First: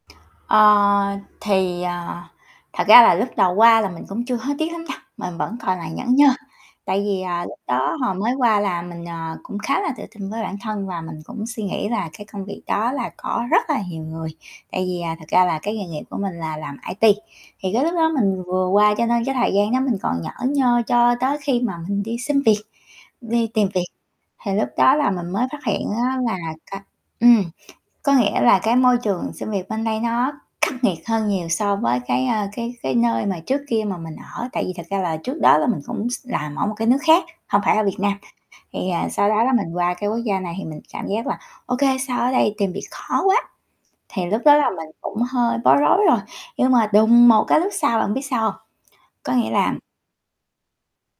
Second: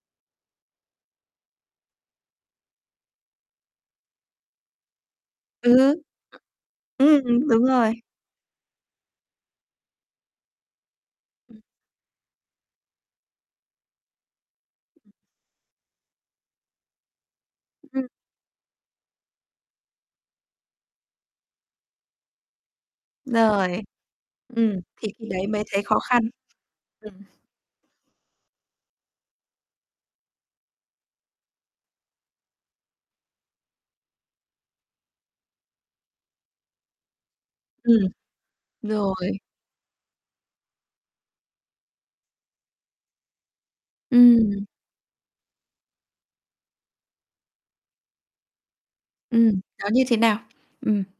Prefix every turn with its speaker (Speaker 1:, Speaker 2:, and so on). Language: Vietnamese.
Speaker 1: Ờ, thì, ờ, thật ra là lúc đầu qua là mình cũng chưa hối tiếc lắm nha, mình vẫn
Speaker 2: Ừm
Speaker 1: còn là
Speaker 2: hứm.
Speaker 1: nhởn nhơ. Tại vì,
Speaker 2: Ừm,
Speaker 1: à,
Speaker 2: đúng,
Speaker 1: lúc
Speaker 2: đúng rồi.
Speaker 1: đó hồi mới qua là mình, ờ, cũng khá là tự tin với bản thân và mình cũng suy nghĩ là cái công việc đó là có rất là nhiều người, tại vì, à, thật ra là cái nghề nghiệp của mình là làm IT. Thì cái lúc
Speaker 2: Ừm.
Speaker 1: đó mình vừa qua cho nên cái thời gian đó mình còn nhởn nhơ, cho tới khi mà mình đi xin việc, đi tìm
Speaker 2: Rồi,
Speaker 1: việc thì lúc
Speaker 2: ừm,
Speaker 1: đó là
Speaker 2: thì khi
Speaker 1: mình mới
Speaker 2: đấy mới
Speaker 1: phát
Speaker 2: thấy
Speaker 1: hiện
Speaker 2: khó
Speaker 1: á
Speaker 2: khăn.
Speaker 1: là cái
Speaker 2: Ừm.
Speaker 1: ừm, có nghĩa là cái môi trường xin việc bên đây nó khắc nghiệt hơn nhiều so với cái, a, cái cái nơi mà trước kia mà mình ở. Tại vì thật ra là trước đó là mình cũng x làm ở một cái nước khác, hông phải ở Việt
Speaker 2: Ừm.
Speaker 1: Nam. Thì, ờ, sau
Speaker 2: Rồi.
Speaker 1: đó là mình qua cái quốc gia này thì mình cảm giác là, ô kê, sao ở đây tìm việc khó quá. Thì lúc đó
Speaker 2: Ừm.
Speaker 1: là mình cũng hơi bối rối rồi, nhưng mà đùng một cái lúc sau là bạn biết sao hông? Có nghĩa
Speaker 2: Ừm,
Speaker 1: là
Speaker 2: nó như thế nào? Ừm.